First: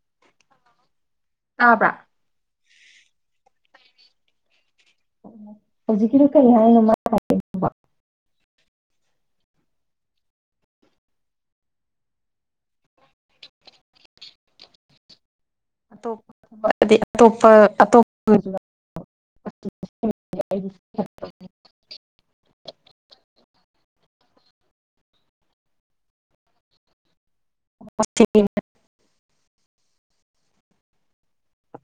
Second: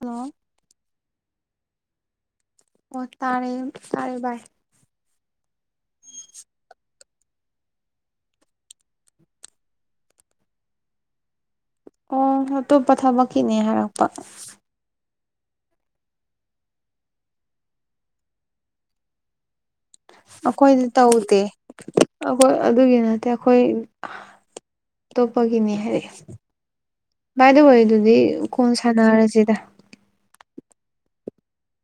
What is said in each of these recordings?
hello ꯇꯥꯕ꯭ꯔꯥ ꯑꯣ ꯇꯥꯔꯦ ꯇꯥꯔꯦ ꯕꯥꯢ ꯍꯧꯖꯤꯛꯀꯤꯗꯨ ꯀꯩ ꯍꯥꯏꯅꯣ ꯃꯥꯅ ꯍꯥꯏ ꯍꯥꯏꯗꯨꯕꯣ ꯑꯣ ꯍꯣꯇꯨꯞ ꯄ ꯊꯕꯛꯀꯤꯅꯦ ꯍꯥꯏꯔꯛꯄ ꯑꯇꯣꯞꯄ ꯑꯗꯤ ꯑꯇꯣꯞꯄ ꯑꯇꯣꯞ [unintelligible] ꯑꯩꯈꯣꯏꯗꯤ ꯇꯧꯗꯦ ꯑꯩꯈꯣꯏ ꯑꯗꯨꯒꯤ ꯅꯠꯇꯦ ꯑꯩꯈꯣꯏ ꯑ ꯑꯇꯣꯞꯄꯒꯤꯅꯦ ꯍꯥꯏꯔꯦ ꯚꯥꯏ ꯑꯗꯨ ꯋꯥꯔꯤꯗꯨꯗꯤ ꯀꯣꯟ ꯁꯥꯟꯅꯔꯁꯤꯗ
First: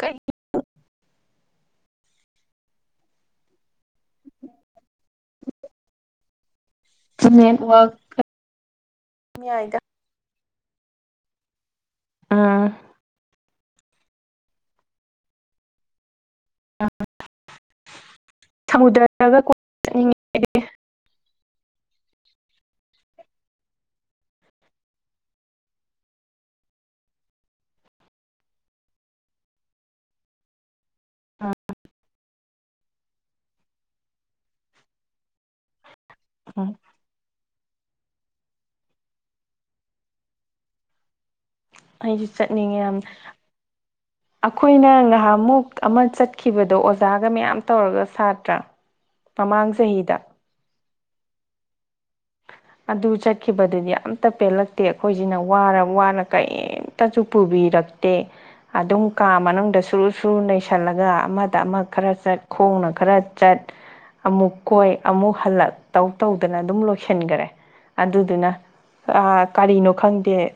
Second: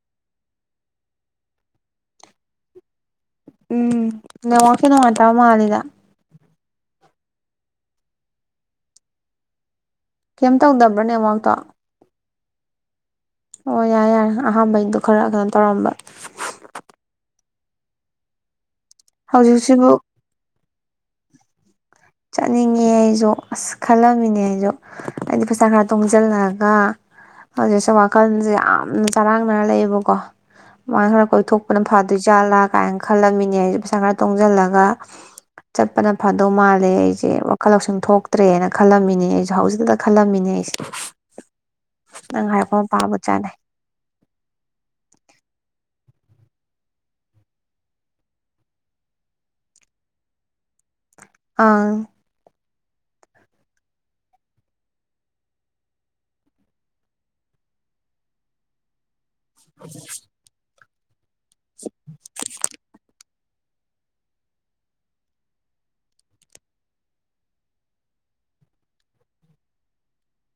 ꯀꯩꯅꯣ ꯎꯝ ꯅꯦꯠꯋ꯭ꯔꯛ ꯁꯦ ꯅꯨꯉꯥꯢꯇꯦ ꯇꯥ ꯃꯥꯂꯤꯗ ꯅꯦꯠꯋ꯭ꯔꯛ ꯇꯠ ꯉꯥꯏꯗ ꯀꯩꯝ ꯇꯧꯗꯕ꯭ꯔꯣ ꯅꯦꯠꯋ꯭ꯔꯛꯇꯣ ꯑꯥ ꯑꯣ ꯌꯥꯔꯦ ꯌꯥꯔꯦ ꯑꯍꯥꯝꯕꯩꯗꯣ ꯈꯔ ꯀꯩꯅꯣ ꯇꯧꯔꯝꯕ [unintelligible] ꯁꯃꯨꯗ꯭ꯔꯗꯒ ꯀꯣꯏ ꯍꯧꯖꯤꯛꯁꯤꯕꯨ ꯆꯠꯅꯤꯡꯉꯦ ꯆꯠꯅꯤꯡꯉꯦ ꯑꯩꯁꯨ ꯑꯁ ꯈꯜꯂꯝꯃꯤꯅꯦ ꯑꯩꯁꯨ ꯍꯥꯏꯗꯤ ꯄꯩꯁꯥ ꯈꯔ ꯇꯣꯡꯁꯤꯜꯂꯒ ꯍꯧꯖꯤꯛꯁꯨ ꯋꯥꯈꯜꯁꯦ ꯌꯥꯝꯅ ꯆꯔꯥꯡꯅꯔ ꯂꯩꯌꯦꯕꯀꯣ ꯃꯥꯅ ꯈꯔ ꯀꯣꯏꯊꯣꯛꯄꯅ ꯐꯗꯣꯏꯖꯥꯜꯂꯥ ꯀꯥꯏꯅ ꯈꯜꯂꯝꯃꯤꯅꯦ ꯑꯩꯁꯨ ꯄꯩꯁꯥ ꯈꯔ ꯇꯣꯡꯁꯤꯜꯂꯒ ꯆꯠꯄꯅ ꯐꯥꯗꯧꯃꯥꯜ ꯑꯩꯁꯦ ꯋꯥꯈꯜ ꯂꯧꯁꯤꯡ ꯊꯣꯛꯇ꯭ꯔꯦꯅ ꯈꯜꯂꯝꯃꯤꯅꯦ ꯑꯩꯁꯨ ꯍꯧꯖꯤꯛꯗ ꯈꯜꯂꯝꯃꯤꯅꯦ ꯑꯩꯁꯦ ꯑꯩꯁꯨ ꯅꯪ ꯍꯥꯏꯔꯛꯄ ꯆꯠꯅꯤꯡꯉꯦ ꯌꯥꯝ ꯃꯄꯥꯕꯨ ꯆꯥꯅꯩ ꯑꯩꯈꯣꯏꯅ ꯉꯍꯥꯃꯨꯛ ꯑꯃ ꯆꯠꯈꯤꯕꯗꯣ ꯑꯣꯖꯥꯒ ꯃꯌꯥꯝ ꯇꯧꯔꯒ ꯁꯥꯇ꯭ꯔ ꯃꯃꯥꯡ ꯆꯍꯤꯗ ꯑꯪ ꯑꯗꯨ ꯆꯠꯈꯤꯕꯗꯨꯗꯤ ꯑꯃꯇ ꯄꯦꯜꯂꯛꯇꯦ ꯑꯩꯈꯣꯏꯁꯤꯅ ꯋꯥꯔ ꯋꯥꯅ ꯀꯔꯤꯝꯇꯁꯨ ꯄꯨꯕꯤꯔꯛꯇꯦ ꯑꯗꯨꯝ ꯀꯥ ꯃꯅꯨꯡꯗ ꯁꯨꯔꯨ ꯁꯨꯔꯨ ꯅꯩꯁ ꯁꯜꯂꯒ ꯑꯃ ꯑꯃ ꯈꯔ ꯆꯠ ꯈꯣꯡꯅ ꯈꯔ ꯆꯠ ꯑꯃꯨꯛ ꯀꯣꯏ ꯑꯃꯨꯛ ꯍꯜꯂꯛ ꯇꯧ ꯇꯧꯗꯅ ꯑꯗꯨꯝ ꯂꯣꯏ ꯁꯤꯟꯈꯔꯦ ꯑꯗꯨꯗꯨꯅ ꯑꯥ ꯀꯔꯤꯅꯣ ꯈꯪꯗꯦ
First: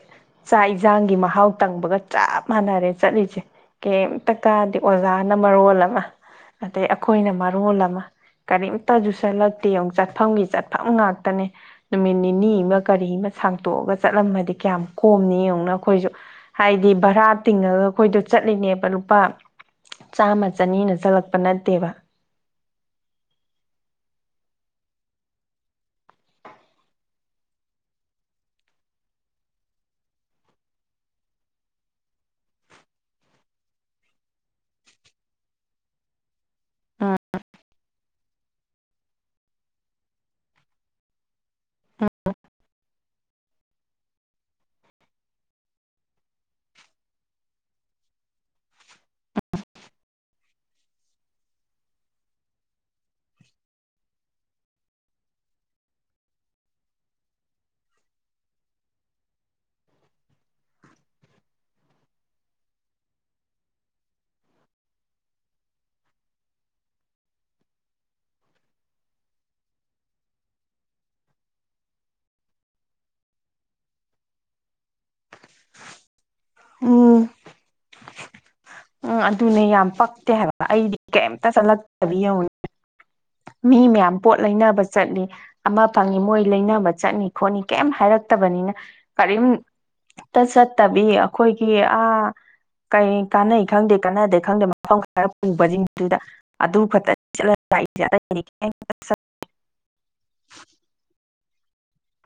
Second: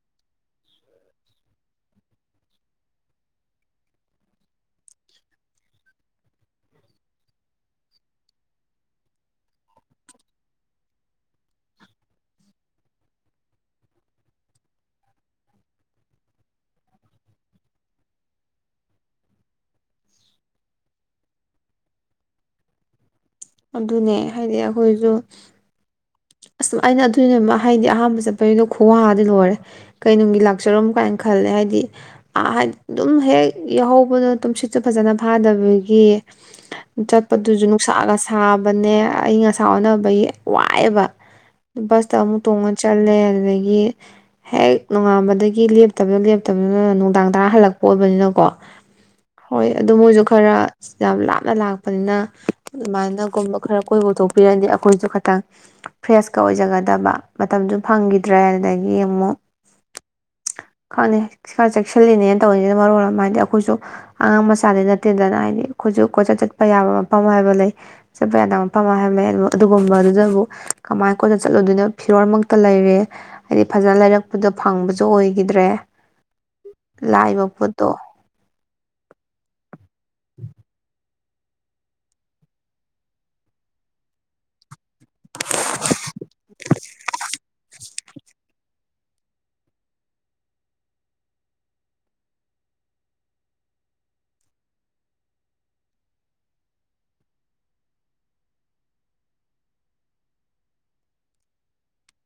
ꯆꯥꯛ ꯏꯟꯁꯥꯡꯒꯤ ꯃꯍꯥꯎ ꯇꯪꯕꯒ ꯆꯞ ꯃꯥꯟꯅꯔꯦ ꯆꯠꯂꯤꯁꯦ ꯀꯩꯝꯇ ꯀꯥꯗꯦ ꯑꯣꯖꯥꯅ ꯃꯔꯣꯜ ꯑꯃ ꯑꯗꯩ ꯑꯩꯈꯣꯏꯅ ꯃꯔꯣꯜ ꯑꯃ ꯀꯔꯤꯝꯇꯁꯨꯨ ꯁꯦꯜꯂꯛꯇꯦ ꯌꯦꯡꯉꯣ ꯆꯠꯐꯝꯒꯤ ꯆꯠꯐꯝ ꯉꯥꯛ ꯇꯅꯦ ꯅꯨꯃꯤꯠ ꯅꯤꯅꯤ ꯑꯃ ꯀꯔꯤ ꯑꯃ ꯁꯥꯡꯇꯣꯛꯑꯒ ꯆꯠꯂꯝꯃꯗꯤ ꯀꯌꯥꯝ ꯀꯣꯝꯅꯤ ꯌꯦꯡꯉꯨꯅ ꯑꯩꯈꯣꯏꯁꯨ ꯍꯥꯏꯗꯤ ꯚꯔꯥ ꯇꯤꯡꯉꯒ ꯑꯩꯈꯣꯏꯗꯣ ꯆꯠꯂꯤꯅꯦꯕ ꯂꯨꯄꯥ ꯆꯥꯝꯃ ꯆꯅꯤꯅ ꯆꯠꯂꯛꯄ ꯅꯠꯇꯦꯕ ꯑꯗꯨꯅꯦ ꯍꯥꯏꯗꯤ ꯑꯩꯈꯣꯏꯖꯨ ꯑꯁ ꯑꯩꯅ ꯑꯗꯨꯅꯦ ꯍꯥꯏꯗꯤ ꯑꯍꯥꯟꯕ ꯆꯠꯄꯒꯤꯗꯣ ꯈꯨꯋꯥꯗꯤ ꯂꯣꯏꯔꯦ ꯀꯩꯅꯨꯡꯒꯤ ꯂꯥꯛꯆꯔꯝ ꯀꯥꯏꯅ ꯈꯜꯂꯦ ꯍꯥꯏꯗꯤ ꯑꯍ ꯑꯗꯨꯝ ꯍꯦꯛ ꯌꯥꯎꯍꯧꯕꯗꯣ ꯇꯨꯝꯁꯤꯠꯁꯨ ꯐꯖꯅ ꯐꯥꯗꯕꯒꯤ ꯎꯝ ꯆꯠꯄꯗꯨꯁꯨ ꯅꯨꯡꯁꯥꯒ ꯁꯥꯕꯅꯦ ꯑꯏꯪ ꯑꯁꯥ ꯑꯣꯟꯅꯕꯒꯤ ꯋꯥꯏꯑꯦꯕ ꯕꯁꯇ ꯑꯃꯨꯛ ꯇꯣꯡꯉ ꯆꯠꯂꯦ ꯑꯗꯨꯗꯒꯤ ꯍꯦꯛ ꯅꯣꯡꯉꯥꯟꯕꯗꯒꯤ ꯂꯦꯞꯇꯕꯗꯨꯅ ꯂꯦꯞꯇꯕꯗꯨꯅ ꯅꯨꯡꯗꯥꯡ ꯇꯔꯥ ꯍꯜꯂꯛꯄ ꯑꯣꯏꯕꯅꯤꯅꯀꯣ ꯍꯣꯏ ꯑꯗꯨ [unintelligible] ꯈꯔ ꯌꯥꯝ ꯂꯥꯞꯅ ꯂꯥꯛꯄꯅꯤꯅ ꯑꯗꯨꯃꯥꯏꯅꯒꯨꯝꯕ ꯈꯔ ꯀꯣꯏꯕꯄꯨꯊꯣꯛꯄꯤꯔꯗꯤ ꯑꯩꯈꯣꯏꯁꯨ ꯈꯇꯪ ꯐ꯭ꯔꯦꯁꯀ ꯑꯣꯏꯖꯒꯗꯕ ꯃꯇꯝꯁꯨ ꯐꯪꯈꯤꯗ꯭ꯔꯦ ꯑꯗꯥꯒꯤ ꯑꯃꯨꯛ ꯈꯪꯗꯦ ꯈꯔ ꯆꯦꯛꯁꯤꯜꯂꯤꯅꯦꯅ ꯇꯧꯔꯤꯁꯤꯅ ꯃꯔꯣꯜ ꯑꯃ ꯑꯩꯈꯣꯏꯁꯨ ꯑꯉꯥꯡ ꯃꯆꯥꯗꯤ ꯅꯠꯇꯦꯗꯅ ꯍꯥꯏꯗꯤ ꯑꯩꯈꯣꯏꯁꯨ ꯀꯣꯏꯆꯠ ꯆꯠꯄ ꯌꯥꯕ ꯃꯐꯝ ꯍꯥꯏꯕ ꯂꯩ ꯆꯠꯄ ꯌꯥꯗꯕ ꯃꯐꯝ ꯍꯥꯏꯕ ꯂꯩ ꯑꯗꯨꯒꯨꯝꯕꯗꯨꯗꯕꯨ ꯀꯃꯥꯏ ꯀꯣꯟꯅ ꯆꯠꯂꯨꯗꯣꯏꯅꯣ ꯐꯤꯔꯣꯜꯃꯛꯇ ꯂꯩꯔꯦ ꯍꯥꯏꯗꯤ ꯐꯖꯅ ꯂꯩꯔꯛꯄꯗꯣ ꯐꯪꯕꯁꯨ ꯑꯣꯏꯒꯤꯗ꯭ꯔꯦ ꯎꯝ ꯂꯥꯛꯏꯕ ꯄꯣꯠꯇꯣ ꯎꯝ ꯑꯗꯨꯅꯦ ꯌꯥꯝ ꯄꯛꯇꯦ ꯍꯥꯏꯕ ꯑꯩꯗꯤ ꯀꯩꯝꯇ ꯆꯠꯂꯛꯇꯕꯤ ꯌꯡꯎꯅꯦ ꯃꯤ ꯃꯌꯥꯝ ꯄꯣꯠ ꯂꯩꯅꯕ ꯆꯠꯂꯤ ꯑꯃ ꯐꯪꯏ ꯃꯣꯏ ꯂꯩꯅꯕ ꯆꯠꯅꯤ ꯈꯣꯠꯅꯤ ꯀꯩꯝ ꯍꯥꯏꯔꯛꯇꯕꯅꯤꯅ ꯀꯔꯤꯝꯇ ꯆꯠꯇꯕꯤ ꯑꯩꯈꯣꯏꯒꯤ ꯑꯥ ꯀꯩ ꯀꯥꯟꯅꯩ ꯈꯪꯗꯦ ꯀꯥꯟꯅꯗꯦ ꯈꯪꯗꯦ ꯃꯐꯝ ꯈꯔ ꯄꯨꯕꯁꯤꯡꯗꯨꯗ ꯑꯗꯨ ꯈꯛꯇ ꯂꯥꯛꯏꯁꯦ ꯑꯇꯩꯗꯤ [unintelligible]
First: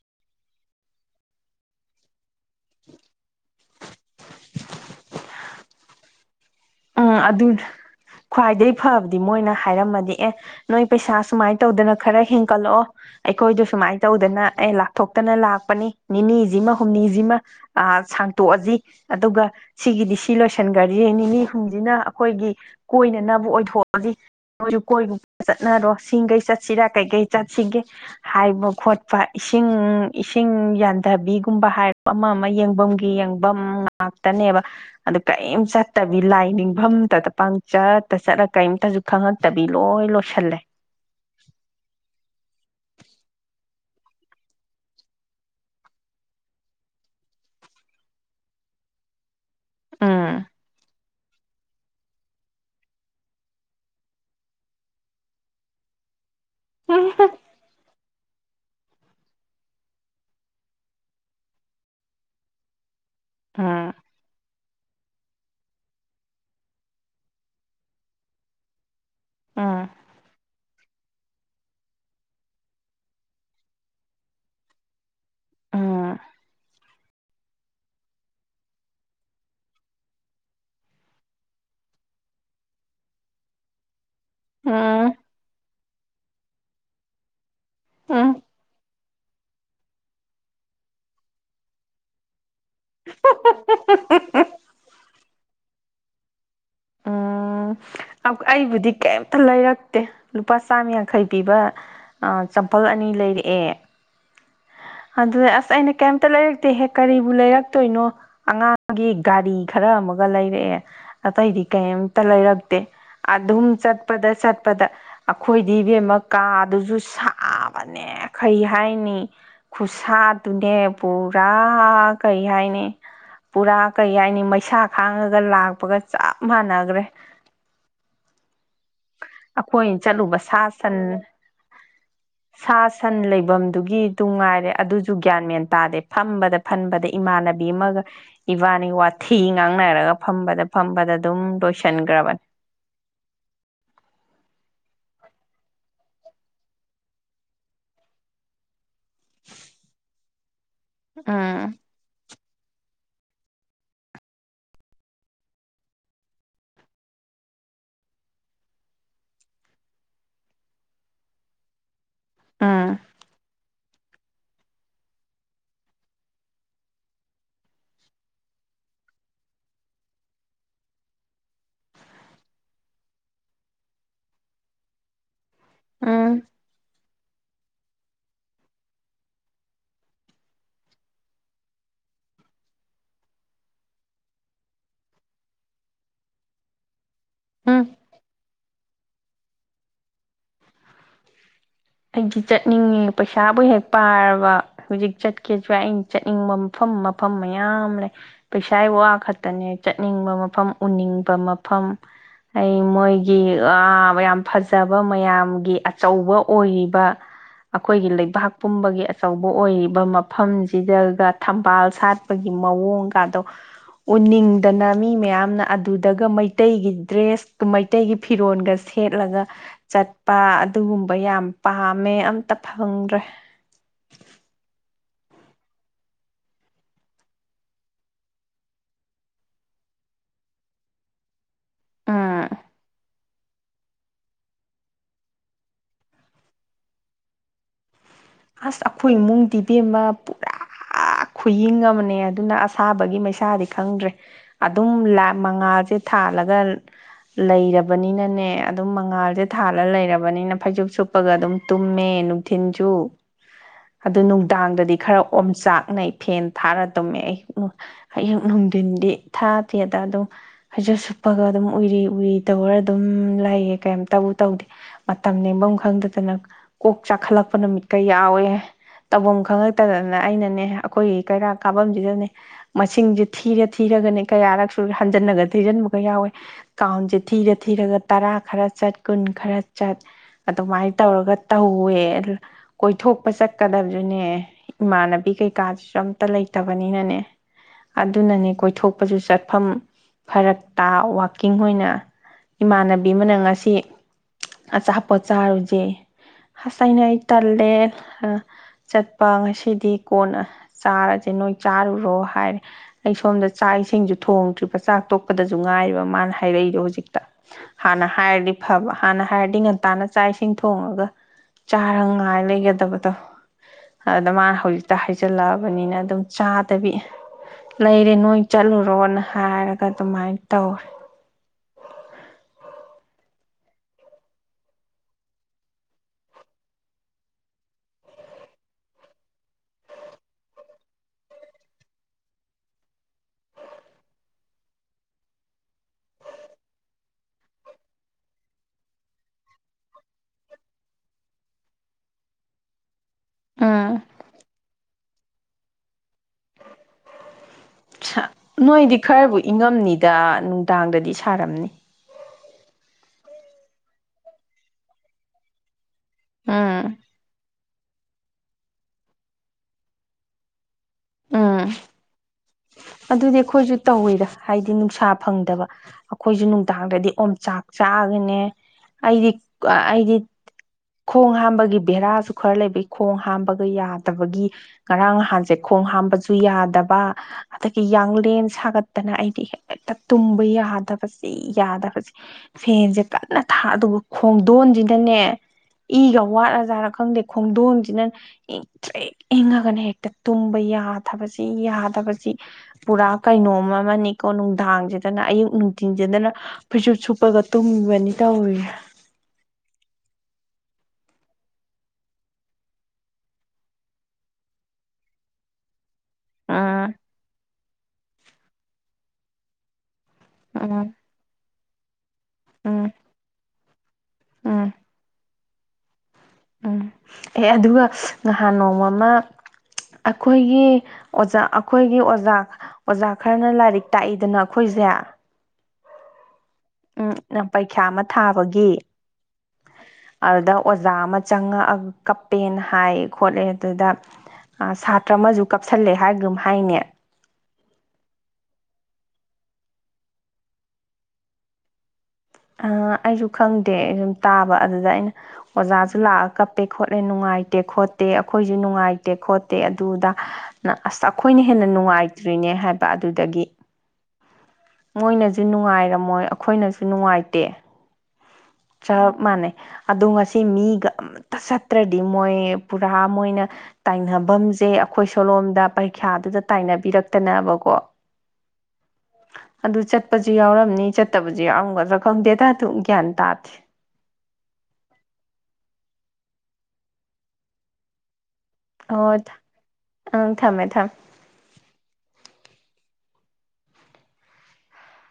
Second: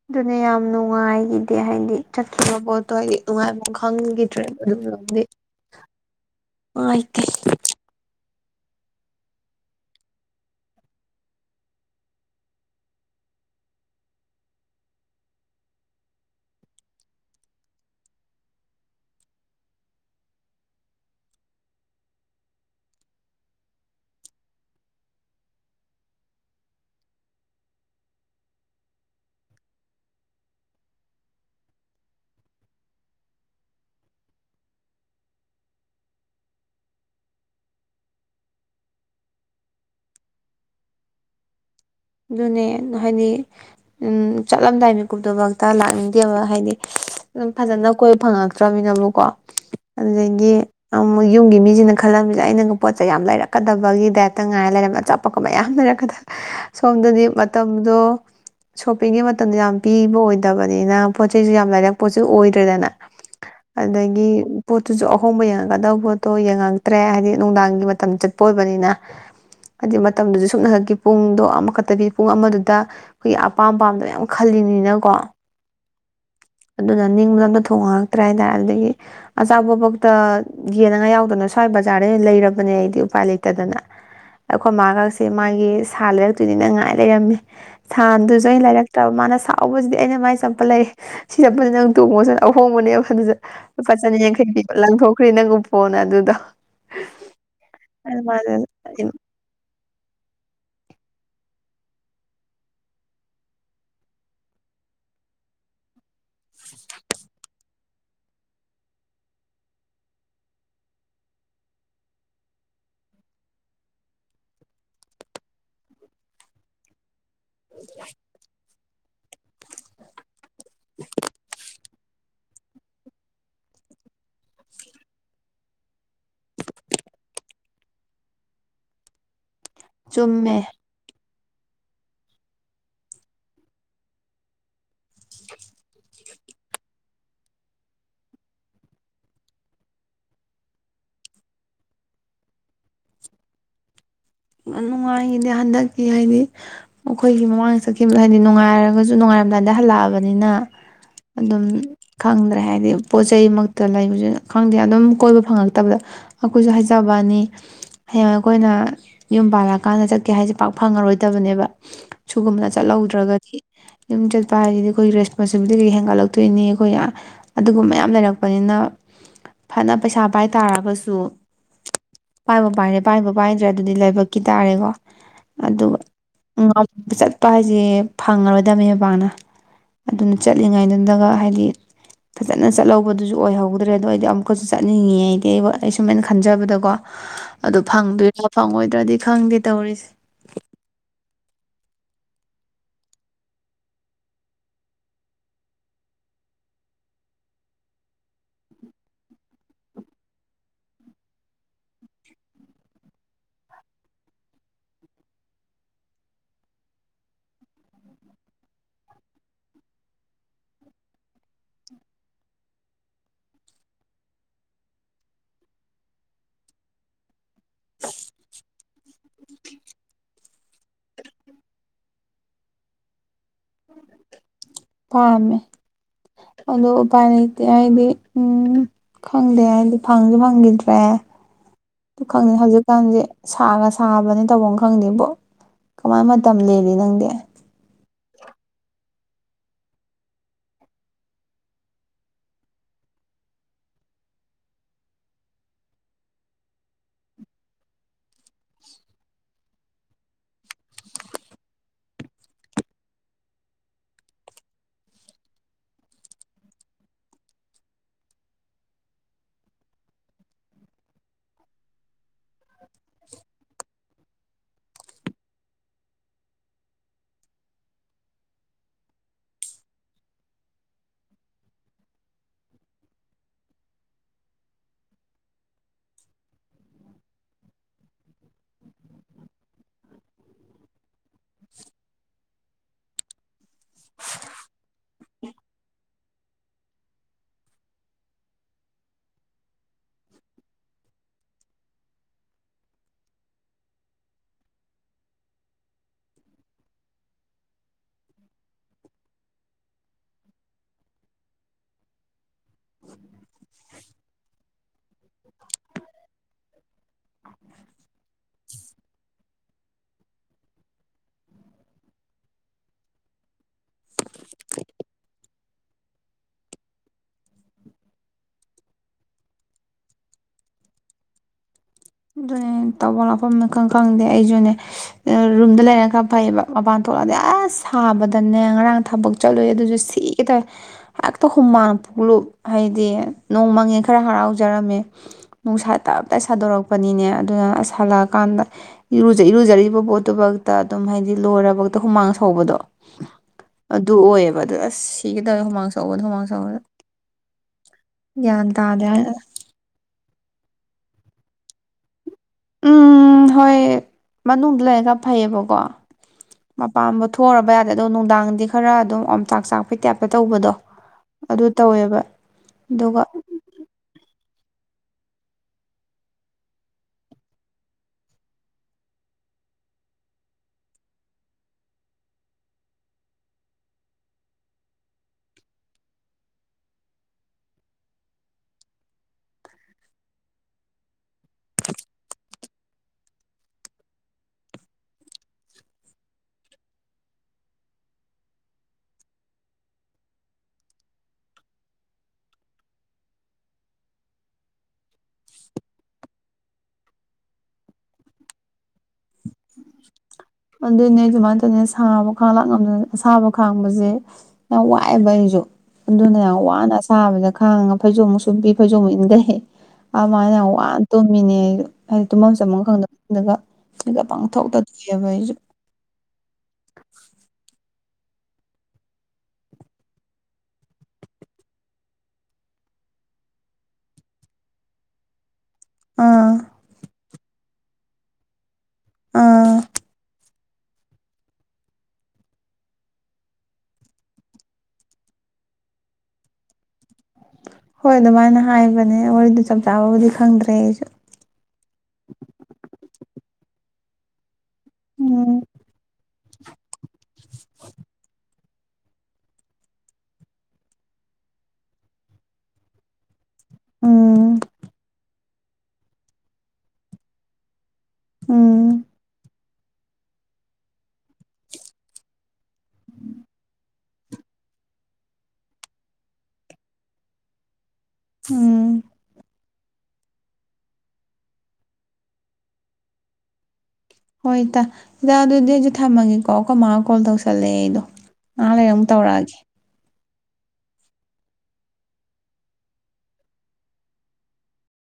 ꯑꯗꯨꯅꯦ ꯌꯥꯝ ꯅꯨꯡꯉꯥꯏꯒꯤꯗꯦ ꯍꯥꯏꯗꯤ ꯆꯠꯇꯈꯤꯕ ꯄꯣꯠꯇꯣ ꯍꯥꯏꯗꯤ ꯅꯨꯡꯉꯥꯏꯐꯝꯥꯎ ꯈꯪꯈꯤꯗ꯭ꯔꯦ ꯑꯗꯨꯗꯨꯒꯤ ꯅꯨꯡꯉꯥꯏꯇꯦ ꯈ꯭ꯋꯥꯏꯗꯒꯤ ꯐꯕꯗꯤ ꯃꯣꯏꯅ ꯍꯥꯏꯔꯝꯃꯗꯤ ꯑꯦ ꯅꯣꯏ ꯄꯩꯁꯥ ꯁꯨꯃꯥꯏ ꯇꯧꯗꯅ ꯈꯔ ꯍꯦꯟꯀꯠꯂꯛꯑꯣ ꯑꯩꯈꯣꯏꯗꯣ ꯁꯨꯃꯥꯏꯅ ꯇꯧꯗꯅ ꯑꯦ ꯂꯥꯊꯣꯛꯇꯅ ꯂꯥꯛꯄꯅꯤ ꯅꯤꯅꯤꯁꯤꯃ ꯍꯨꯝꯅꯤꯁꯤꯃ ꯑꯥ ꯁꯥꯡꯇꯣꯛꯑꯁꯤ ꯑꯗꯨꯒ ꯁꯤꯒꯤꯗꯤ ꯁꯤ ꯂꯣꯏꯁꯤꯟꯈ꯭ꯔꯖꯤ ꯅꯤꯅꯤ ꯁꯤꯡꯁꯤꯅ ꯑꯩꯈꯣꯏꯒꯤ ꯀꯣꯏꯅꯅꯕ ꯑꯣꯏꯊꯣꯛꯑꯁꯤ ꯃꯣꯏꯁꯨ ꯀꯣꯏꯒꯨꯝ ꯆꯠꯅꯔꯣ ꯁꯤꯡꯈꯩ ꯆꯠꯁꯤꯔꯥ ꯀꯩꯀꯩ ꯆꯠꯁꯤꯒꯦ ꯍꯥꯏꯕ ꯈꯣꯠꯄ ꯏꯁꯤꯡ ꯏꯁꯤꯡ ꯌꯥꯟꯊꯕꯤꯒꯨꯝꯕ ꯍꯥꯏꯔ ꯑꯃ ꯑꯃ ꯌꯦꯡꯐꯝꯒꯤ ꯌꯦꯡꯐꯝ ꯉꯥꯛꯇꯅꯦꯕ ꯑꯗꯨ ꯀꯔꯤꯝ ꯆꯠꯇꯕꯤ ꯍꯥꯏꯗꯤ ꯂꯥꯏ ꯅꯤꯡꯐꯝꯇꯗ ꯄꯥꯡꯆꯠꯇ ꯆꯠꯂ ꯀꯔꯤꯝꯇꯁꯨ ꯈꯪꯉꯛꯇꯕꯤ ꯂꯣꯏ ꯂꯣꯁꯤꯜꯂꯦ ꯑꯗꯨꯅꯦ ꯍꯥꯏꯗꯤ ꯆꯠꯂꯝꯗꯥꯏ ꯃꯤꯀꯨꯞꯇꯃꯛꯇ ꯂꯥꯛꯅꯤꯡꯗꯦꯕ ꯍꯥꯏꯗꯤ ꯑꯗꯨꯝ ꯐꯖꯅ ꯀꯣꯏꯕ ꯐꯪꯉꯛꯇ꯭ꯔꯕꯅꯤꯅꯕꯨꯀꯣ ꯎꯝ ꯑꯗꯨꯗꯒꯤ ꯌꯨꯝꯒꯤ ꯃꯤꯁꯤꯅ ꯈꯜꯂꯝꯃꯤꯁꯦ ꯑꯩꯅ ꯄꯣꯠꯁꯦ ꯌꯥꯝ ꯂꯩꯔꯛꯀꯗꯕꯒꯤ ꯗꯥꯞꯇ ꯉꯥꯏꯔ ꯂꯩꯔꯝꯃꯦ ꯑꯆꯥꯄꯣꯠ ꯃꯌꯥꯝ ꯂꯩꯔꯛꯀ ꯁꯣꯝꯗꯗꯤ ꯎꯝ ꯃꯇꯝꯗꯣ ꯁꯣꯞꯄꯤꯡꯒꯤ ꯃꯇꯝꯗ ꯌꯥꯝ ꯄꯤꯕ ꯑꯣꯏꯗꯕꯅꯤꯅ ꯄꯣꯠ ꯆꯩꯩꯁꯨ ꯌꯥꯝ ꯂꯩꯔꯛꯄꯁꯨ ꯄꯣꯠꯁꯨ ꯑꯣꯏꯗ꯭ꯔꯦꯗꯅ ꯑꯗꯒꯤ ꯄꯣꯠꯇꯨꯁꯨ ꯑꯍꯣꯡꯕ ꯌꯦꯡꯉꯛꯀꯗꯕ ꯄꯣꯠꯇꯣ ꯌꯦꯡꯉꯛꯇ꯭ꯔꯦ ꯍꯥꯏꯗꯤ ꯅꯨꯡꯗꯥꯡꯒꯤ ꯃꯇꯝ ꯆꯠꯄ ꯑꯣꯏꯕꯅꯤꯅ ꯎꯝ ꯍꯥꯏꯗꯤ ꯃꯇꯝꯗꯨꯁꯨ ꯁꯨꯞꯅꯍꯟ ꯍꯧꯖꯤꯛꯇꯤ ꯄꯨꯡꯗꯣ ꯑꯃꯨꯛ ꯄꯈꯠꯇꯕꯤ ꯄꯨꯡ ꯑꯃꯗꯨꯗ ꯑꯩꯈꯣꯏꯒꯤ ꯑꯄꯥꯝ ꯄꯥꯝꯗ ꯃꯌꯥꯝ ꯈꯜꯂꯤꯅꯤꯅꯀꯣ ꯎꯝ ꯑꯗꯨꯅ ꯅꯤꯡꯕꯗꯣ ꯑꯝꯇ ꯊꯨꯡꯉꯛꯇ꯭ꯔꯦ ꯍꯥꯏ ꯇꯔꯦ ꯑꯗꯨꯗꯒꯤ ꯑꯆꯥꯄꯣꯠꯕꯥꯎꯇ ꯌꯦꯟꯅꯉꯥꯏ ꯌꯥꯎꯗꯅ ꯁ꯭ꯋꯥꯏ ꯕꯖꯥꯔꯗ ꯑꯣꯏꯅ ꯂꯩꯔꯕꯅꯦ ꯑꯩꯗꯤ ꯎꯄꯥꯏ ꯂꯩꯇꯗꯅ ꯑꯩꯈꯣꯏ ꯎꯝ ꯃꯥꯒꯁꯦ ꯃꯥꯒꯤ ꯊꯥꯟ ꯂꯩꯔꯛ ꯑꯗꯨꯅꯤ ꯅꯩ ꯉꯥꯏ ꯂꯩꯔꯝꯃꯦ ꯁꯥꯟ ꯎꯝ ꯗꯨꯖꯨ ꯑꯩꯅ ꯂꯩꯔꯛ ꯅꯠꯇ꯭ꯔ ꯃꯥꯅ ꯁꯥꯎꯎꯕꯁꯤꯗꯤ ꯑꯩꯅ ꯃꯥꯏ ꯆꯝꯄꯜ ꯂꯩꯌꯦ ꯁꯤ ꯆꯝꯄꯜ ꯁꯤꯗꯤ ꯅꯪ ꯇꯣꯡꯉ ꯆꯠ ꯑꯍꯣꯡꯕꯅꯦꯕ ꯗꯨꯁꯨ ꯂꯨꯄꯥ ꯆꯅꯤ ꯌꯥꯡꯈꯩ ꯄꯤꯕ ꯂꯥꯡꯊꯣꯛ [unintelligible] ꯑꯥ ꯑꯩꯕꯨꯗꯤ ꯀꯩꯝꯇ ꯂꯩꯔꯛ ꯇꯦ ꯂꯨꯄꯥ ꯆꯥꯝ ꯌꯥꯡꯈꯩ ꯄꯤꯕ ꯑꯥ ꯆꯝꯄꯜ ꯑꯅꯤ ꯂꯩꯔꯛꯑꯦ ꯑꯗꯨꯅꯦ ꯑꯁ ꯑꯩꯅ ꯀꯩꯝꯇ ꯂꯩꯔꯛꯇꯦ ꯍꯦ ꯀꯔꯤꯕꯨ ꯂꯩꯔꯛ ꯇꯣꯏꯅꯣ ꯑꯉꯥꯡꯒꯤ ꯒꯥꯔꯤ ꯈꯔꯥ ꯑꯃꯒ ꯂꯩꯔꯛꯑꯦ ꯑꯇꯩꯗꯤ ꯀꯩꯝꯇ ꯂꯩꯔꯛꯇꯦ ꯑꯗꯨꯝ ꯆꯠꯄꯗ ꯆꯠꯄꯗ ꯑꯩꯈꯣꯏꯗꯤ ꯏꯕꯦꯝꯃ ꯀꯥꯗꯨꯁꯨ ꯁꯥ ꯁꯥꯕꯅꯦ ꯈꯩꯌ [unintelligible] ꯈꯨꯨꯁꯥꯠ ꯗꯨꯅꯦ ꯄꯨꯔꯥ ꯀꯩ ꯍꯥꯏꯅꯤ ꯄꯨꯔꯥ ꯀꯩ ꯍꯥꯏꯅꯤ ꯃꯩꯁꯥ ꯈꯥꯡꯉꯒ ꯂꯥꯛꯄꯒ ꯆꯞ ꯃꯥꯟꯅꯒ꯭ꯔꯦ ꯑꯩꯈꯣꯏ ꯆꯠꯂꯨꯕ ꯆꯨꯝꯃꯦ ꯁꯥ ꯁꯟ ꯁꯥ ꯁꯟ ꯂꯩꯕꯝꯗꯨꯒꯤ ꯇꯨꯉꯥꯏꯔꯦ ꯑꯗꯨ ꯨꯒ꯭ꯌꯥꯥꯟꯃꯦꯟ ꯇꯥꯗꯦ ꯐꯝꯕꯗ ꯐꯝꯕꯗ ꯏꯃꯥꯟꯅꯕꯤ ꯑꯃꯒ ꯏꯕꯥꯅꯤ ꯋꯥꯊꯤ ꯉꯥꯡꯅꯔꯒ ꯐꯝꯕꯗ ꯐꯝꯕꯗ ꯑꯗꯨꯝ ꯂꯣꯏꯁꯟꯈ꯭ꯔꯕꯅꯤ ꯅꯨꯡꯉꯥꯏꯈꯤꯗꯦ ꯍꯟꯗꯛꯀꯤ ꯍꯥꯏꯗꯤ ꯑꯩꯈꯣꯏꯒꯤ ꯃꯃꯥꯡꯗ ꯆꯠꯈꯤꯕꯗꯣ ꯍꯥꯏꯗꯤ ꯅꯨꯡꯉꯥꯏꯔꯒꯁꯨ ꯅꯨꯡꯉꯥꯏꯔꯝꯗꯥꯏꯗ ꯍꯜꯂꯛꯑꯕꯅꯤꯅ ꯑꯗꯨꯝ ꯎꯝ ꯈꯪꯗ꯭ꯔꯦ ꯍꯥꯏꯗꯤ ꯄꯣꯠꯆꯩ ꯃꯛꯇ ꯂꯩꯕꯁꯨ ꯈꯪꯗꯦ ꯑꯗꯨꯝ ꯀꯣꯏꯕ ꯐꯪꯉꯛꯇꯕꯗꯣ ꯑꯩꯈꯣꯏꯁꯨ ꯍꯥꯏꯖ ꯋꯥꯅꯤ ꯍꯌꯦꯡ ꯑꯩꯈꯣꯏꯅ ꯌꯨꯝ ꯄꯥꯜꯂꯛꯀꯥꯟꯗ ꯆꯠꯀꯦ ꯍꯥꯏꯁꯦ ꯄꯥꯛ ꯐꯪꯉꯔꯣꯏꯗꯕꯅꯦꯕ ꯁꯨꯒꯨꯝꯕ ꯎꯝ ꯆꯠꯂꯧꯗ꯭ꯔꯒꯗꯤ ꯌꯨꯝ ꯆꯠꯄ ꯍꯥꯏꯁꯤꯗꯤ ꯑꯩꯈꯣꯏꯒꯤ ꯔꯦꯁꯄꯣꯟꯁꯤꯕꯤꯂꯤꯇꯤ ꯍꯦꯟꯒꯠꯂꯛꯇꯣꯏꯅꯤ ꯑꯩꯈꯣꯏ ꯑ ꯑꯗꯨꯒꯨꯝꯕ ꯃꯌꯥꯝ ꯂꯩꯔꯛꯄꯅꯤꯅ ꯐꯅ ꯄꯩꯁꯥ ꯄꯥꯏ ꯇꯥꯔꯒꯁꯨ ꯄꯥꯏꯕꯨ ꯄꯥꯏꯔꯦ ꯄꯥꯏꯕꯨ ꯄꯥꯏꯗ꯭ꯔꯦ ꯑꯗꯨꯗꯤ ꯂꯦꯞ ꯕꯛꯀꯤ ꯇꯥꯔꯦꯀꯣ ꯑꯗꯨꯒ ꯎꯝ ꯆꯠꯄ ꯍꯥꯏꯁꯦ ꯐꯪꯉꯔꯣꯏꯗꯝꯅꯦ ꯃꯕꯥꯥꯡꯅ ꯑꯗꯨꯅ ꯆꯠꯂꯤꯉꯩꯗꯨꯗꯒ ꯍꯥꯏꯗꯤ ꯐꯖꯅ ꯆꯠꯍꯧꯕꯗꯨꯁꯨ ꯑꯣꯏꯍꯧꯗ꯭ꯔꯦꯗꯣ ꯑꯩꯗꯤ ꯑꯃꯨꯛꯀꯁꯨ ꯆꯠꯅꯤꯡꯉꯤꯌꯦ ꯍꯥꯏꯗꯤ ꯑꯩ ꯑꯩ ꯁꯨꯃꯥꯏꯅ ꯈꯟꯖꯕꯗꯀꯣ ꯑꯗꯨ ꯎꯝ ꯐꯪꯗꯣꯏꯕꯣ [unintelligible] ꯔꯇ꯭ꯔꯗꯤ ꯈꯪꯗꯦ ꯇꯧꯔꯤꯁꯦ ꯑꯩꯗꯤ ꯆꯠꯅꯤꯡꯉꯦ ꯄꯩꯁꯥꯕꯨ ꯍꯦꯛ ꯄꯥꯏꯔꯕ ꯍꯧꯖꯤꯛ ꯆꯠꯀꯦꯁꯨ ꯌꯥꯏ ꯑꯩꯅ ꯆꯠꯅꯤꯡꯕ ꯃꯐꯝ ꯃꯐꯝ ꯃꯌꯥꯝ ꯂꯩ ꯄꯩꯁꯥꯒꯤ ꯋꯥ ꯈꯛꯇꯅꯦ ꯆꯠꯅꯤꯡꯕ ꯃꯐꯝ ꯎꯅꯤꯡꯕ ꯃꯐꯝ ꯑꯩ ꯃꯣꯏꯒꯤ ꯑꯥ ꯃꯌꯥꯝ ꯐꯖꯕ ꯃꯌꯥꯝꯒꯤ ꯑꯆꯧꯕ ꯑꯣꯏꯔꯤꯕ ꯑꯩꯈꯣꯏꯒꯤ ꯂꯩꯕꯥꯛ ꯄꯨꯝꯕꯒꯤ ꯑꯆꯧꯕ ꯑꯣꯏꯔꯤꯕ ꯃꯐꯝꯁꯤꯗꯒ ꯊꯝꯕꯥꯜ ꯁꯥꯠꯄꯒꯤ ꯃꯑꯣꯡꯒꯗꯣ ꯎꯅꯤꯡꯗꯅ ꯃꯤ ꯃꯌꯥꯝꯅ ꯑꯗꯨꯗꯒ ꯃꯩꯇꯩꯒꯤ ꯗ꯭ꯔꯦꯁ ꯃꯩꯇꯩꯒꯤ ꯐꯤꯔꯣꯟꯒꯁꯦ ꯁꯦꯠꯂꯒ ꯆꯠꯄ ꯑꯗꯨꯒꯨꯝꯕ ꯌꯥꯝ ꯄꯥꯝꯃꯦ ꯑꯝꯇ ꯐꯪꯗ꯭ꯔꯦ ꯄꯥꯝꯃꯦ ꯑꯗꯣ ꯎꯄꯥꯏ ꯂꯩꯇꯦ ꯍꯥꯏꯗꯤ ꯎꯝ ꯈꯪꯗꯦ ꯍꯥꯏꯗꯤ ꯐꯪꯁꯨ ꯐꯪꯈꯤꯗ꯭ꯔꯦ ꯑꯗꯨ ꯎꯝ ꯈꯪꯗꯦ ꯍꯧꯖꯤꯛꯀꯥꯟꯁꯦ ꯁꯥꯒ ꯁꯥꯕꯅꯦ ꯇꯧꯕꯝ ꯈꯪꯗꯦꯕꯣ ꯀꯃꯥꯏ ꯃꯇꯝ ꯂꯦꯟꯂꯤ ꯅꯪꯗꯤ ꯑꯁ ꯑꯩꯈꯣꯏ ꯏꯃꯨꯡꯗꯤ ꯇꯤꯕꯦꯝꯃ ꯄꯨꯔꯥ ꯈꯨꯏꯪ ꯑꯃꯅꯦ ꯑꯗꯨꯅ ꯑꯁꯥꯕꯒꯤ ꯃꯩꯁꯥꯗꯤ ꯈꯪꯗ꯭ꯔꯦ ꯑꯗꯨꯝ ꯂꯥꯞ ꯃꯉꯥꯜꯁꯦ ꯊꯥꯜꯂꯒ ꯂꯩꯔꯕꯅꯤꯅꯅꯦ ꯑꯗꯨꯝ ꯃꯉꯥꯜꯁꯦ ꯊꯥꯜꯂ ꯂꯩꯔꯕꯅꯤꯅ ꯐꯩꯖꯨꯞ ꯁꯨꯞꯄꯒ ꯑꯗꯨꯝ ꯇꯨꯝꯃꯦ ꯅꯨꯡꯊꯤꯟꯁꯨ ꯑꯗꯨ ꯅꯨꯡꯗꯥꯡꯗꯗꯤ ꯈꯔ ꯑꯣꯝꯆꯥꯛꯅꯩ ꯐꯦꯟ ꯊꯥꯔ ꯇꯨꯝꯃꯦ ꯑꯌꯨꯛ ꯑꯌꯨꯛ ꯅꯨꯡꯗꯤꯟꯗꯤ ꯊꯥꯗꯦꯗ ꯑꯗꯨꯝ ꯐꯩꯖꯨꯞ ꯁꯨꯞꯄꯒ ꯑꯗꯨꯝ ꯎꯏꯔꯤ ꯎꯏꯔꯤ ꯇꯧꯔ ꯑꯗꯨꯝ ꯂꯩꯌꯦ ꯀꯩꯝꯇꯕꯨ ꯇꯧꯗꯦ ꯃꯇꯝ ꯂꯦꯟꯕꯝ ꯈꯪꯗꯗꯅ ꯀꯣꯛ ꯆꯥꯛꯈꯠꯂꯛꯄ ꯅꯨꯃꯤ ꯀꯩ ꯌꯥꯎꯋꯦ ꯇꯧꯐꯝ ꯈꯪꯉꯛꯇꯗꯅ ꯑꯩꯅꯅꯦ ꯑꯩꯈꯣꯏꯒꯤ ꯀꯩꯔꯥꯛ ꯀꯥꯕꯝꯁꯤꯗꯅꯦ ꯃꯁꯤꯡꯁꯦ ꯊꯤꯔ ꯊꯤꯔꯒꯅꯦ ꯀꯌꯥꯔꯛꯁꯨ ꯍꯟꯖꯤꯟꯅꯒ ꯊꯤꯖꯤꯟꯕꯒ ꯌꯥꯎꯋꯦ ꯀꯥꯎꯟꯁꯦ ꯊꯤꯔ ꯊꯤꯔꯒ ꯇꯔꯥ ꯈꯔ ꯆꯠ ꯀꯨꯟ ꯈꯔ ꯆꯠ ꯑꯗꯨꯃꯥꯏ ꯇꯧꯔꯒ ꯇꯧꯋꯦ ꯑꯗꯨ ꯀꯣꯏꯊꯣꯛꯄ ꯆꯠꯀꯗꯕꯖꯨꯅꯦ ꯏꯃꯥꯟꯅꯕꯤ ꯀꯩꯀꯥꯗꯨꯁꯨ ꯑꯝꯇ ꯂꯩꯇꯕꯅꯤꯅꯅꯦ ꯑꯗꯨꯅꯅꯦ ꯀꯣꯏꯊꯣꯛꯄꯖꯨ ꯆꯠꯐꯝ ꯐꯔꯛ ꯇꯥ ꯋꯥꯛꯀꯤꯡ ꯑꯣꯏꯅ ꯏꯃꯥꯟꯅꯕꯤ ꯑꯃꯅ ꯉꯁꯤ ꯑꯆꯥꯄꯣꯠ ꯆꯥꯔꯨꯖꯦ ꯑꯁ ꯑꯩꯅ ꯑꯩ ꯇꯜ ꯂꯦ ꯍ ꯆꯠꯄ ꯉꯁꯤꯗꯤ ꯀꯣꯟꯅ ꯆꯥꯔꯖꯦ ꯅꯣꯏ ꯆꯥꯔꯨꯔꯣ ꯍꯥꯏꯔꯦ ꯑꯩ ꯁꯣꯝꯗ ꯆꯥꯛ ꯏꯁꯤꯡꯖꯨ ꯊꯣꯡꯗ꯭ꯔꯤ ꯆꯆꯥ ꯇꯣꯛ ꯄꯗꯖꯨ ꯉꯥꯏꯔꯤꯕ ꯃꯥꯅ ꯍꯥꯏꯔꯛꯏꯗꯣ ꯍꯧꯖꯤꯛꯇ ꯍꯥꯟꯅ ꯍꯥꯏꯔꯗꯤ ꯐꯕ ꯍꯥꯟꯅ ꯍꯥꯏꯔꯗꯤ ꯉꯟ ꯇꯥꯅ ꯆꯥꯛ ꯏꯁꯤꯡ ꯊꯣꯡꯉꯒ ꯆꯥꯔ ꯉ ꯉꯥꯏ ꯂꯩꯒꯗꯕꯗꯣ ꯑꯗꯗ ꯃꯥꯅ ꯍꯧꯖꯤꯛꯇ ꯍꯥꯏꯖꯤꯜꯂꯛꯑꯕꯅꯤꯅ ꯑꯗꯨꯝ ꯆꯥꯗꯕꯤ ꯂꯩꯔꯦ ꯅꯣꯏ ꯆꯠꯂꯨꯔꯣꯅ ꯍꯥꯏꯔꯒ ꯑꯗꯨꯃꯥꯏꯅ ꯇꯧꯔꯦ ꯑꯗꯨꯅꯦ ꯇꯧꯕꯝ ꯂꯥꯛꯐꯝ ꯑꯝ ꯈꯪ ꯈꯪꯗꯦ ꯑꯩꯖꯨꯅꯦ ꯔꯨꯝꯗ ꯂꯩꯔꯒ ꯈ ꯐꯩꯕ ꯃꯄꯥꯟ ꯊꯣꯛꯂꯛꯑꯗꯤ ꯑꯁ ꯁꯥꯕꯗꯅꯦ ꯉꯔꯥꯡ ꯊꯕꯛ ꯆꯠꯂꯨꯏ ꯑꯗꯨꯁꯨ ꯁꯤꯒꯦ ꯇꯧꯌꯦ ꯍꯦꯛꯇ ꯍꯨꯃꯥꯡ ꯄꯨꯛꯂꯨꯞ ꯍꯥꯏꯗꯤ ꯅꯣꯡ ꯃꯪꯉꯦ ꯈꯔ ꯍꯔꯥꯎꯖꯔꯝꯃꯦ ꯅꯨꯡꯁꯥ ꯇꯞ ꯇꯥꯢ ꯁꯥꯗꯣꯔꯛ ꯄꯅꯤꯅꯦ ꯑꯗꯨꯅ ꯑꯁ ꯍꯜꯂꯛꯑꯀꯥꯟꯗ ꯏꯔꯨꯖ ꯏꯔꯨꯖꯔꯤꯕ ꯄꯣꯠꯇꯨꯕꯣꯛꯇ ꯑꯗꯨꯝ ꯍꯥꯏꯗꯤ ꯂꯣꯏꯔꯕꯣꯛꯇ ꯍꯨꯃꯥꯡ ꯁꯧꯕꯗꯣ ꯎꯝ ꯑꯗꯨ ꯑꯣꯏꯌꯦꯕ ꯑꯗꯨ ꯑꯁ [inaudible] ꯁꯧꯕꯗ ꯁ ꯒ꯭ꯌꯥꯟ ꯅꯣꯏꯗꯤ ꯇꯥꯗꯦ ꯍꯥꯏ ꯈꯔꯕꯨ ꯏꯪꯉꯝꯅꯤꯗ ꯅꯨꯡ ꯗꯥꯡꯗꯗꯤ ꯁꯥꯔꯝꯅꯤ ꯎꯝ ꯍꯣꯏ ꯃꯅꯨꯡꯗ ꯂꯩꯔꯒ ꯐꯩꯌꯦꯕꯀꯣ ꯎꯝ ꯃꯄꯥꯟꯕꯨ ꯊꯣꯛꯎꯔꯕ ꯌꯥ ꯑ ꯑꯗꯣ ꯅꯨꯡꯗꯥꯡꯗꯤ ꯈꯔ ꯑꯗꯨꯝ ꯑꯣꯝꯆꯥꯛ ꯆꯥꯛꯄꯩ ꯇꯥꯏꯞꯇ ꯇꯧꯕꯗꯣ ꯎꯝ ꯑꯗꯨ ꯇꯧꯋꯦꯕ ꯑꯗꯨꯒ ꯑꯗꯨꯗꯤ ꯑꯩꯈꯣꯏꯖꯨ ꯇꯧꯋꯤꯗ ꯍꯥꯏꯗꯤ ꯅꯨꯡꯁꯥ ꯐꯪꯗꯕ ꯑꯩꯈꯣꯏꯖꯨ ꯅꯨꯡꯗꯥꯡꯗꯗꯤ ꯑꯣꯝꯆꯥꯛ ꯆꯥꯛꯑꯒꯅꯦ ꯑꯩꯗꯤ ꯑꯩꯗꯤ ꯈꯣꯡ ꯍꯥꯝꯕꯒꯤ ꯕꯦꯔꯥꯖꯨ ꯈꯔ ꯂꯩꯕꯒꯤ ꯈꯣꯡ ꯍꯥꯝꯕꯒ ꯌꯥꯗꯕꯒꯤ ꯉꯔꯥꯡ ꯉꯍꯥꯟꯖꯦ ꯈꯣꯡ ꯍꯥꯝꯕꯖꯨ ꯌꯥꯗꯕ ꯑꯗꯒꯤ ꯌꯥꯡꯂꯦꯟ ꯁꯥꯒꯠꯇꯅ ꯑꯩꯗꯤ ꯍꯦꯛꯇ ꯇꯨꯝꯕ ꯌꯥꯗꯕꯖꯤ ꯌꯥꯗꯕꯖꯤ ꯐꯦꯟꯖꯦ ꯀꯟꯅ ꯊꯥ ꯑꯗꯨꯕꯨ ꯈꯣꯡꯗꯣꯟꯖꯤꯅꯅꯦ ꯏꯒ ꯋꯥꯠꯂꯖꯥꯔ ꯈꯪꯗꯦ ꯈꯣꯡꯗꯣꯟꯖꯤꯅ ꯏꯪꯇ꯭ꯔꯤꯛ ꯏꯪꯉꯒꯅꯦ ꯍꯦꯛꯇ ꯇꯨꯝꯕ ꯌꯥꯗꯕꯖꯤ ꯌꯥꯗꯕꯖꯤ ꯄꯨꯔꯥ ꯀꯩꯅꯣꯝꯃ ꯑꯃꯅꯤꯅꯤꯀꯣ ꯅꯨꯡꯗꯥꯡꯖꯤꯗꯅ ꯑꯌꯨꯛ ꯅꯨꯡꯊꯤꯟꯖꯤꯗꯅ ꯐꯩꯖꯨꯞ ꯁꯨꯞꯄꯒ ꯇꯨꯝꯃꯤꯕꯅꯤ ꯇꯧꯔꯤ ꯑꯗꯨꯅꯦ ꯑꯗꯨꯃꯥꯏꯅ ꯇꯧꯅꯦ ꯁꯥꯕ ꯈꯥꯡ ꯂꯥꯛ ꯉꯝꯗꯕ ꯑꯁꯥꯕ ꯈꯥꯡꯕꯖꯦ ꯌꯥꯝ ꯋꯥꯏꯑꯦꯕ ꯑꯩꯖꯨ ꯑꯗꯨꯅꯦ ꯌꯥꯝ ꯎꯝ ꯋꯥꯅ ꯑꯁꯥꯥꯕꯖꯦ ꯈꯥꯡꯉ ꯐꯩꯖꯨꯞ ꯑꯃꯨꯛ ꯁꯨꯞꯄꯤ ꯐꯩꯖꯨꯞ ꯑꯃꯨꯛ ꯗꯍꯦ ꯑꯃꯥꯢꯅ ꯌꯥꯝ ꯎꯝ ꯋꯥꯅ ꯇꯨꯝꯃꯤꯅꯤ ꯑꯩꯖꯨ ꯍꯥꯏꯗꯤ ꯇꯨꯝꯃꯝ ꯆꯥꯕꯝ ꯎꯝ ꯈꯪꯗꯕꯗꯒ ꯐꯝꯗꯒ ꯖꯤꯗ ꯎꯝ ꯄꯪꯊꯣꯛꯇ [unintelligible] ꯎꯝ ꯑꯦ ꯑꯗꯨꯒ ꯅꯍꯥꯟ ꯅꯣꯡꯃꯃ ꯑꯩꯈꯣꯏꯒꯤ ꯑꯣꯖꯥ ꯑꯩꯈꯣꯏꯒꯤ ꯑꯣꯖꯥ ꯑꯣꯖꯥ ꯈꯔꯅ ꯂꯥꯏꯔꯤꯛ ꯇꯥꯛꯏꯗꯅ ꯑꯩꯈꯣꯏꯖꯦ ꯑꯥ ꯎꯝ ꯄꯩꯈ꯭ꯌꯥ ꯑꯃ ꯊꯥꯕꯒꯤ ꯑꯥ ꯑꯗꯨꯗ ꯑꯣꯖꯥ ꯑꯃ ꯆꯪꯉꯛꯑꯒ ꯀꯞꯄꯦꯅ ꯍꯥꯏ ꯈꯣꯠꯂꯦ ꯑꯗꯨꯗ ꯁꯥꯇ꯭ꯔ ꯑꯃꯖꯨ ꯀꯞꯁꯜꯂꯦ ꯍꯥꯏꯒꯨꯝ ꯍꯥꯏꯅꯦ ꯍꯣꯏ ꯑꯗꯨꯃꯥꯏꯅ ꯍꯥꯏꯕꯅꯦ ꯋꯥꯔꯤꯗꯤ ꯆꯞ ꯆꯥꯕꯕꯨꯗꯤ ꯈꯪꯗ꯭ꯔꯦ ꯑꯩꯖꯨ ꯑ ꯑꯩꯖꯨ ꯈꯪꯗꯦ ꯑꯗꯨꯝ ꯇꯥꯕ ꯑꯗꯨꯗ ꯑꯩꯅ ꯎꯝ ꯑꯣꯖꯥꯖꯨ ꯂꯥꯛꯑ ꯀꯞ ꯈꯣꯠꯂꯦ ꯅꯨꯡꯉꯥꯏꯇꯦ ꯈꯣꯠꯇꯦ ꯑꯈꯣꯏ ꯅꯨꯡꯉꯥꯏꯇꯦ ꯈꯣꯠꯇꯦ ꯑꯗꯨꯗ ꯅ ꯑꯁ ꯑꯩꯈꯣꯏꯅ ꯍꯦꯟꯅ ꯅꯨꯡꯉꯥꯏꯇ꯭ꯔꯤꯅꯦ ꯍꯥꯏꯕ ꯑꯗꯨꯗꯒꯤ ꯎꯝ ꯃꯣꯏꯅꯖꯨ ꯅꯨꯡꯉꯥꯏꯔꯝꯃꯣꯏ ꯑꯈꯣꯏꯅꯁꯨ ꯅꯨꯡꯉꯥꯏꯇꯦ ꯎꯝ ꯆꯞ ꯃꯥꯟꯅꯩ ꯑꯗꯣ ꯉꯁꯤ ꯃꯤꯒ ꯑꯃꯠꯇ ꯆꯠꯇ꯭ꯔꯗꯤ ꯃꯣꯏ ꯄꯨꯔꯥ ꯃꯣꯏꯅ ꯇꯥꯏꯅꯕꯝꯁꯦ ꯑꯩꯈꯣꯏ ꯁꯣꯂꯣꯝꯗ ꯄꯔꯤꯈ꯭ꯌꯥꯗꯨꯗ ꯇꯥꯏꯅꯕꯤꯔꯛꯇꯅꯕꯀꯣ ꯎꯝ ꯑꯗꯨ ꯆꯠꯄꯁꯨ ꯌꯥꯎꯔꯝꯅꯤ ꯆꯠꯇꯕꯁꯨ ꯌꯥꯎꯔꯝꯒꯗ꯭ꯔꯥ ꯈꯪꯗꯦꯗ ꯑꯗꯨ ꯒ꯭ꯌꯥꯟ ꯇꯥ ꯍꯣꯏ ꯏꯇꯥ ꯗꯥ ꯑꯗꯨꯗꯤ ꯊꯝꯃꯒꯦꯀꯣ ꯑꯈꯣꯏꯃꯥ ꯀꯣꯜ ꯇꯧꯁꯜꯂꯛꯑꯦ ꯑꯩꯗꯣ ꯉꯥꯍꯛ ꯂꯩꯔꯑ ꯃꯨꯛ ꯇꯧꯔꯛꯑꯒꯦ ꯑꯧ ꯊꯝꯃꯦ ꯊꯝ